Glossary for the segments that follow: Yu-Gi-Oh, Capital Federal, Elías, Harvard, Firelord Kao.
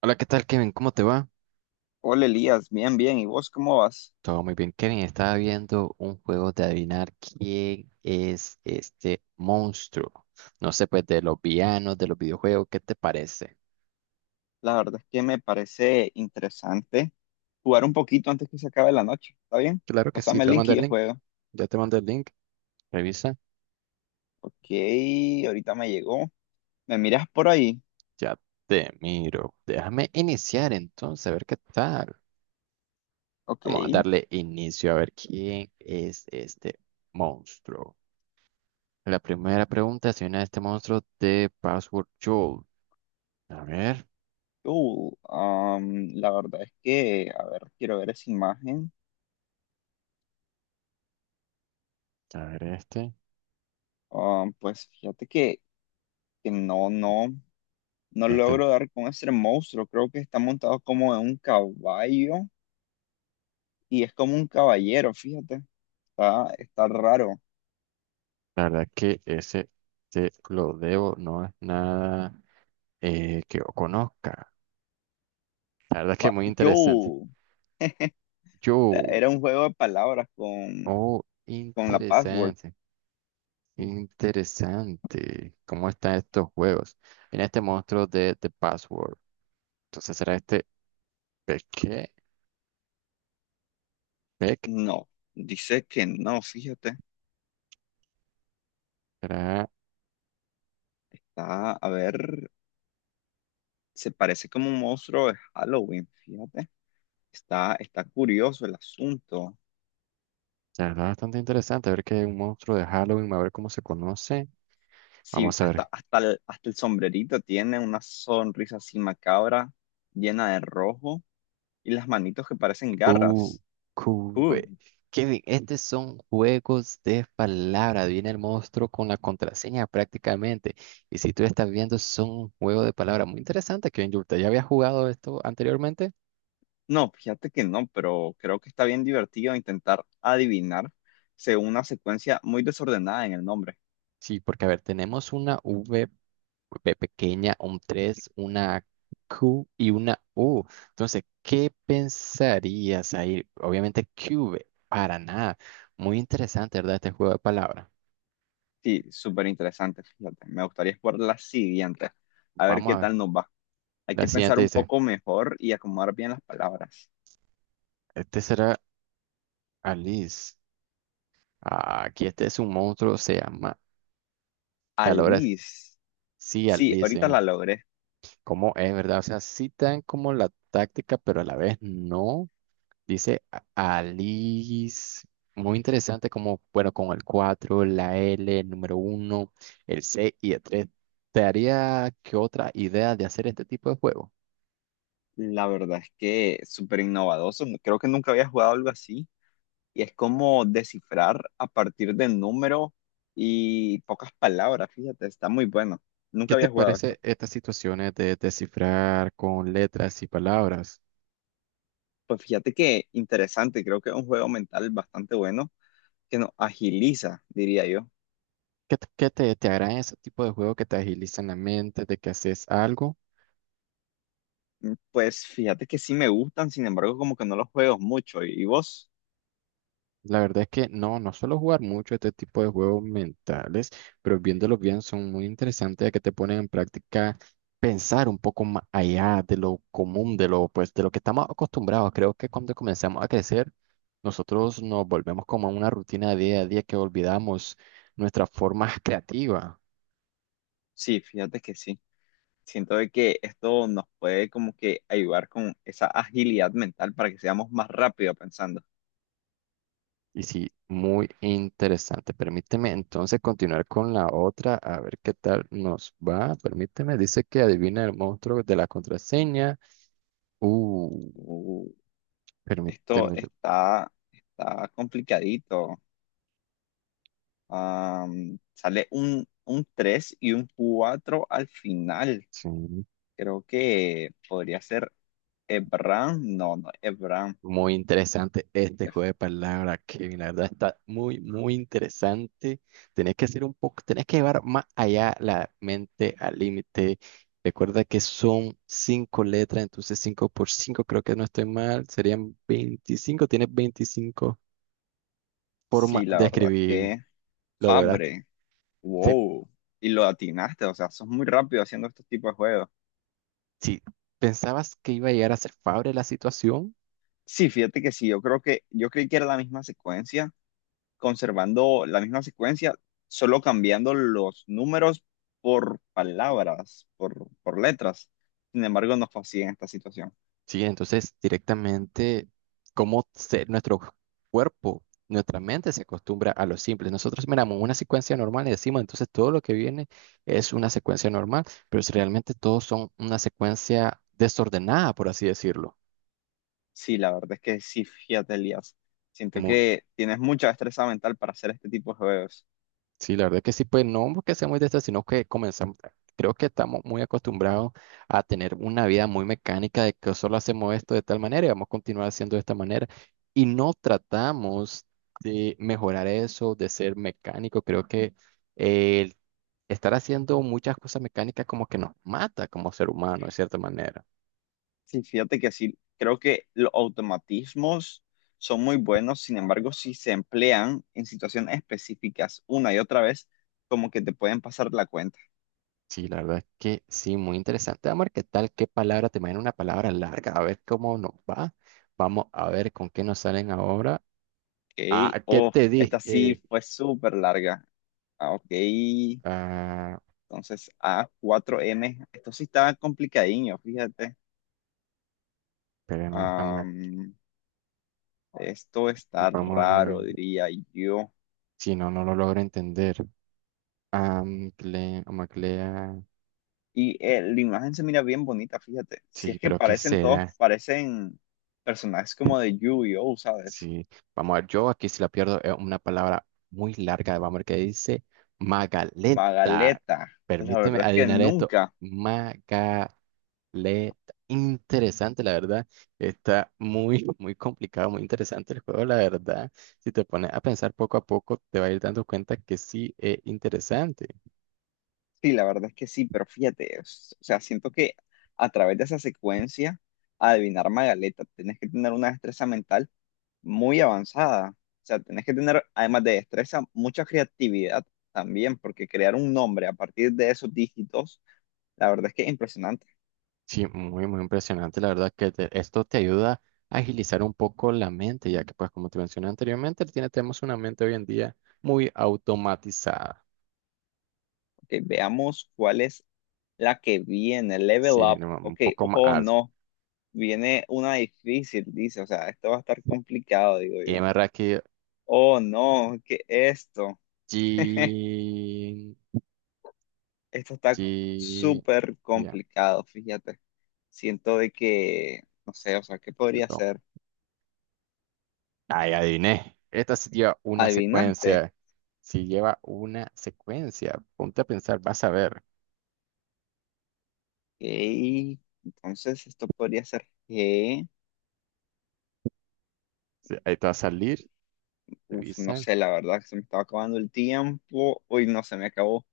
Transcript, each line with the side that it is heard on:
right: Hola, ¿qué tal, Kevin? ¿Cómo te va?
left: Hola Elías, bien, bien. ¿Y vos cómo vas?
right: Todo muy bien, Kevin. Estaba viendo un juego de adivinar quién es este monstruo. No sé, pues de los villanos, de los videojuegos, ¿qué te parece?
left: La verdad es que me parece interesante jugar un poquito antes que se acabe la noche. ¿Está bien?
right: Claro que sí,
left: Pásame el
right: te voy a
left: link y
right: mandar el
left: yo
right: link.
left: juego.
right: Ya te mandé el link. Revisa.
left: Ok, ahorita me llegó. ¿Me miras por ahí?
right: Ya te miro. Déjame iniciar entonces, a ver qué tal.
left: Ok.
right: Vamos a darle inicio a ver quién es este monstruo. La primera pregunta es si viene este monstruo de Password Joel. A ver,
left: La verdad es que, a ver, quiero ver esa imagen.
right: a ver este.
left: Pues fíjate que no
right: Este.
left: logro dar con ese monstruo. Creo que está montado como en un caballo y es como un caballero, fíjate. Está raro.
right: La verdad que ese te lo debo, no es nada que yo conozca. La verdad que muy
left: Yo.
right: interesante. Yo,
left: Era un juego de palabras
right: oh,
left: con la password.
right: interesante, interesante. ¿Cómo están estos juegos? Mira este monstruo de The Password. Entonces será este Peque, Peck.
left: No, dice que no, fíjate.
right: Será,
left: Está, a ver, se parece como un monstruo de Halloween, fíjate. Está curioso el asunto.
right: la verdad, bastante interesante. A ver que es un monstruo de Halloween, a ver cómo se conoce.
left: Sí,
right: Vamos a ver.
left: hasta el sombrerito tiene una sonrisa así macabra, llena de rojo, y las manitos que parecen
right: U,
left: garras. Uh,
right: QV. Kevin, estos son juegos de palabras. Viene el monstruo con la contraseña prácticamente. Y si tú estás viendo, son un juego de palabras muy interesante, Kevin. ¿Usted ya había jugado esto anteriormente?
left: no, fíjate que no, pero creo que está bien divertido intentar adivinar según una secuencia muy desordenada en el nombre.
right: Sí, porque a ver, tenemos una V pequeña, un 3, una Q y una U. Entonces, ¿qué pensarías ahí? Obviamente, QV, para nada. Muy interesante, ¿verdad? Este juego de palabras.
left: Sí, súper interesante, fíjate. Me gustaría explorar la siguiente. A ver
right: Vamos
left: qué
right: a ver.
left: tal nos va. Hay
right: La
left: que pensar
right: siguiente
left: un
right: dice.
left: poco mejor y acomodar bien las palabras.
right: Este será. Alice, ah, aquí este es un monstruo, se llama Talores.
left: Alice.
right: Sí,
left: Sí,
right: Alice,
left: ahorita
right: ¿eh?
left: la logré.
right: ¿Cómo es, verdad? O sea, sí te como la táctica, pero a la vez no. Dice Alice, muy interesante, como, bueno, con el 4, la L, el número uno, el C y el 3. ¿Te haría qué otra idea de hacer este tipo de juego?
left: La verdad es que súper innovadoso. Creo que nunca había jugado algo así. Y es como descifrar a partir de número y pocas palabras, fíjate. Está muy bueno.
right: ¿Qué
left: Nunca
right: te
left: había jugado esto.
right: parece estas situaciones de descifrar con letras y palabras?
left: Pues fíjate que interesante. Creo que es un juego mental bastante bueno que nos agiliza, diría yo.
right: ¿Qué, qué te agradan ese tipo de juegos que te agilizan la mente, de que haces algo?
left: Pues fíjate que sí me gustan, sin embargo, como que no los juego mucho. ¿Y vos?
right: La verdad es que no, no suelo jugar mucho este tipo de juegos mentales, pero viéndolos bien son muy interesantes, ya que te ponen en práctica pensar un poco más allá de lo común, de lo, pues, de lo que estamos acostumbrados. Creo que cuando comenzamos a crecer, nosotros nos volvemos como a una rutina día a día que olvidamos nuestra forma creativa.
left: Sí, fíjate que sí. Siento de que esto nos puede como que ayudar con esa agilidad mental para que seamos más rápido pensando.
right: Y sí, muy interesante. Permíteme entonces continuar con la otra, a ver qué tal nos va. Permíteme, dice que adivina el monstruo de la contraseña. Uh,
left: Uh, esto
right: permíteme.
left: está complicadito. Sale un 3 y un 4 al final.
right: Sí,
left: Creo que podría ser Ebram. No, no, Ebram.
right: muy interesante este
left: Ef-
right: juego de palabras, Kevin. La verdad está muy interesante. Tenés que hacer un poco, tenés que llevar más allá la mente al límite. Recuerda que son cinco letras, entonces cinco por cinco, creo que no estoy mal, serían 25. Tienes veinticinco forma
left: Sí, la
right: de
left: verdad es
right: escribir
left: que
right: lo lograste.
left: Fabre.
right: Se-
left: Wow, y lo atinaste, o sea, sos muy rápido haciendo estos tipos de juegos.
right: Si, pensabas que iba a llegar a ser favorable la situación,
left: Sí, fíjate que sí, yo creo que yo creí que era la misma secuencia, conservando la misma secuencia, solo cambiando los números por palabras, por letras. Sin embargo, no fue así en esta situación.
right: sí, entonces directamente cómo nuestro cuerpo, nuestra mente se acostumbra a lo simple. Nosotros miramos una secuencia normal y decimos, entonces todo lo que viene es una secuencia normal, pero si realmente todos son una secuencia desordenada, por así decirlo.
left: Sí, la verdad es que sí, fíjate, Elías. Siento
right: Mu-
left: que tienes mucha destreza mental para hacer este tipo de juegos.
right: Sí, la verdad que sí, pues no porque seamos de estas, sino que comenzamos, creo que estamos muy acostumbrados a tener una vida muy mecánica de que solo hacemos esto de tal manera y vamos a continuar haciendo de esta manera. Y no tratamos de mejorar eso, de ser mecánico. Creo que el estar haciendo muchas cosas mecánicas como que nos mata como ser humano, de cierta manera.
left: Sí, fíjate que sí, creo que los automatismos son muy buenos, sin embargo, si se emplean en situaciones específicas una y otra vez, como que te pueden pasar la cuenta,
right: Sí, la verdad que sí, muy interesante. Vamos a ver qué tal, qué palabra, te imagino una palabra larga, a ver cómo nos va. Vamos a ver con qué nos salen ahora.
left: ¿ok?
right: Ah, ¿qué
left: Oh,
right: te
left: esta
right: dije?
left: sí fue súper larga, ah, ok,
right: Ah,
left: entonces a cuatro m esto sí está complicadiño, fíjate.
right: espérame, vamos,
left: Am, esto está
right: vamos a-
left: raro, diría yo.
right: si no, no lo logro entender. Amcle, amaclea,
left: La imagen se mira bien bonita, fíjate. Si
right: sí,
left: es que
right: pero ¿qué
left: parecen todos,
right: será?
left: parecen personajes como de Yu-Gi-Oh, ¿sabes?
right: Sí, vamos a ver, yo aquí si la pierdo es una palabra muy larga, vamos a ver qué dice. Magaleta,
left: Magaleta. La
right: permíteme
left: verdad es que
right: adivinar esto.
left: nunca.
right: Magaleta. Le interesante, la verdad. Está muy complicado, muy interesante el juego, la verdad. Si te pones a pensar poco a poco, te vas a ir dando cuenta que sí es interesante.
left: Sí, la verdad es que sí, pero fíjate, es- o sea, siento que a través de esa secuencia, adivinar Magaleta, tenés que tener una destreza mental muy avanzada. O sea, tenés que tener, además de destreza, mucha creatividad también, porque crear un nombre a partir de esos dígitos, la verdad es que es impresionante.
right: Sí, muy impresionante, la verdad, que esto te ayuda a agilizar un poco la mente, ya que, pues, como te mencioné anteriormente, tenemos una mente hoy en día muy automatizada.
left: Ok, veamos cuál es la que viene. Level
right: Sí,
left: up.
right: no, un
left: Ok,
right: poco más
left: ojo,
right: alta.
left: no. Viene una difícil, dice. O sea, esto va a estar complicado, digo
right: Y
left: yo.
right: en verdad que
left: Oh, no, ¿qué es esto?
right: G,
left: Esto está
right: G,
left: súper
right: ya,
left: complicado, fíjate. Siento de que, no sé, o sea, ¿qué podría ser?
right: ay, adiviné. Esta sí lleva una
left: ¿Adivinaste?
right: secuencia. Si lleva una secuencia, ponte a pensar, vas a ver.
left: Ok, entonces esto podría ser que,
right: Sí, ahí te va a salir,
left: uf, no
right: revisa,
left: sé, la verdad que se me estaba acabando el tiempo. Uy, no, se me acabó.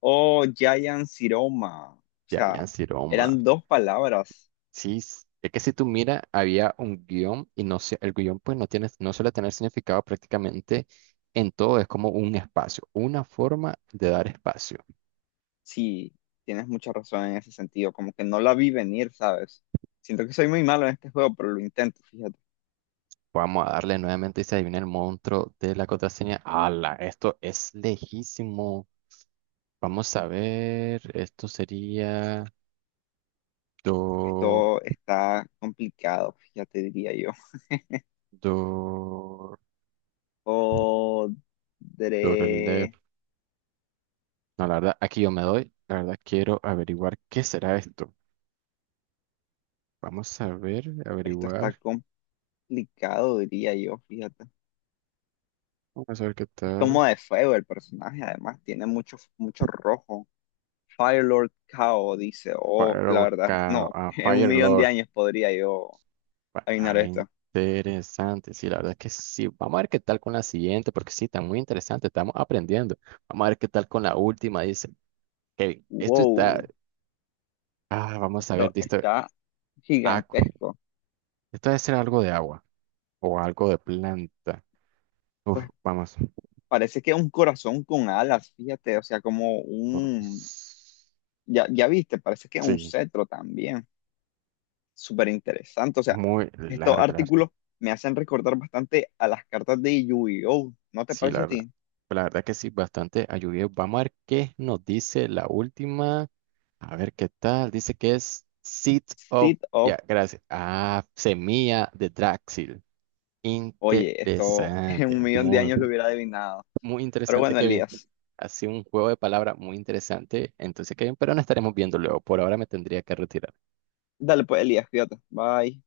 left: O Giant Ciroma. O
right: ya,
left: sea,
right: Siroma.
left: eran dos palabras.
right: Sí, es que si tú miras, había un guión y no sé, el guión pues no tiene, no suele tener significado prácticamente en todo, es como un espacio, una forma de dar espacio.
left: Sí, tienes mucha razón en ese sentido. Como que no la vi venir, ¿sabes? Siento que soy muy malo en este juego, pero lo intento, fíjate.
right: Vamos a darle nuevamente y se adivina el monstruo de la contraseña. ¡Hala! Esto es lejísimo. Vamos a ver, esto sería. Do,
left: Esto está complicado, fíjate, diría yo.
right: do,
left: Podré...
right: Dorolev. No, la verdad, aquí yo me doy. La verdad, quiero averiguar qué será esto. Vamos a ver,
left: Esto está
right: averiguar.
left: complicado, diría yo, fíjate.
right: Vamos a ver qué
left: Es
right: tal.
left: como de fuego el personaje, además. Tiene mucho, mucho rojo. Firelord Kao dice, oh, la
right: Firewall,
left: verdad, no,
right: ah,
left: en un
right: Fire
left: millón de
right: Lord.
left: años podría yo adivinar
right: Ah,
left: esto.
right: interesante. Sí, la verdad que sí. Vamos a ver qué tal con la siguiente, porque sí, está muy interesante. Estamos aprendiendo. Vamos a ver qué tal con la última. Dice, Kevin, esto está.
left: Wow,
right: Ah, vamos a ver,
left: esto
right: dice,
left: está
right: Aqua.
left: gigantesco.
right: Esto debe ser algo de agua o algo de planta. Uf,
left: Pues
right: vamos.
left: parece que es un corazón con alas, fíjate, o sea, como un,
right: Pues,
left: ya, ya viste, parece que es un
right: sí,
left: cetro también. Súper interesante, o sea,
right: muy
left: estos
right: largo, la verdad.
left: artículos me hacen recordar bastante a las cartas de Yu-Gi-Oh! ¿No te
right: Sí, la
left: parece a
right: verdad.
left: ti?
right: Pues, la verdad que sí, bastante ayudado. Vamos a ver qué nos dice la última. A ver qué tal. Dice que es Seed of.
left: Seed of,
right: Ya, gracias. Ah, semilla de Draxil.
left: oye, esto en un
right: Interesante.
left: millón de
right: Muy,
left: años lo hubiera adivinado.
right: muy
left: Pero
right: interesante,
left: bueno,
right: Kevin.
left: Elías,
right: Ha sido un juego de palabras muy interesante. Entonces, Kevin, pero no estaremos viendo luego. Por ahora me tendría que retirar.
left: dale pues, Elías, fíjate, bye.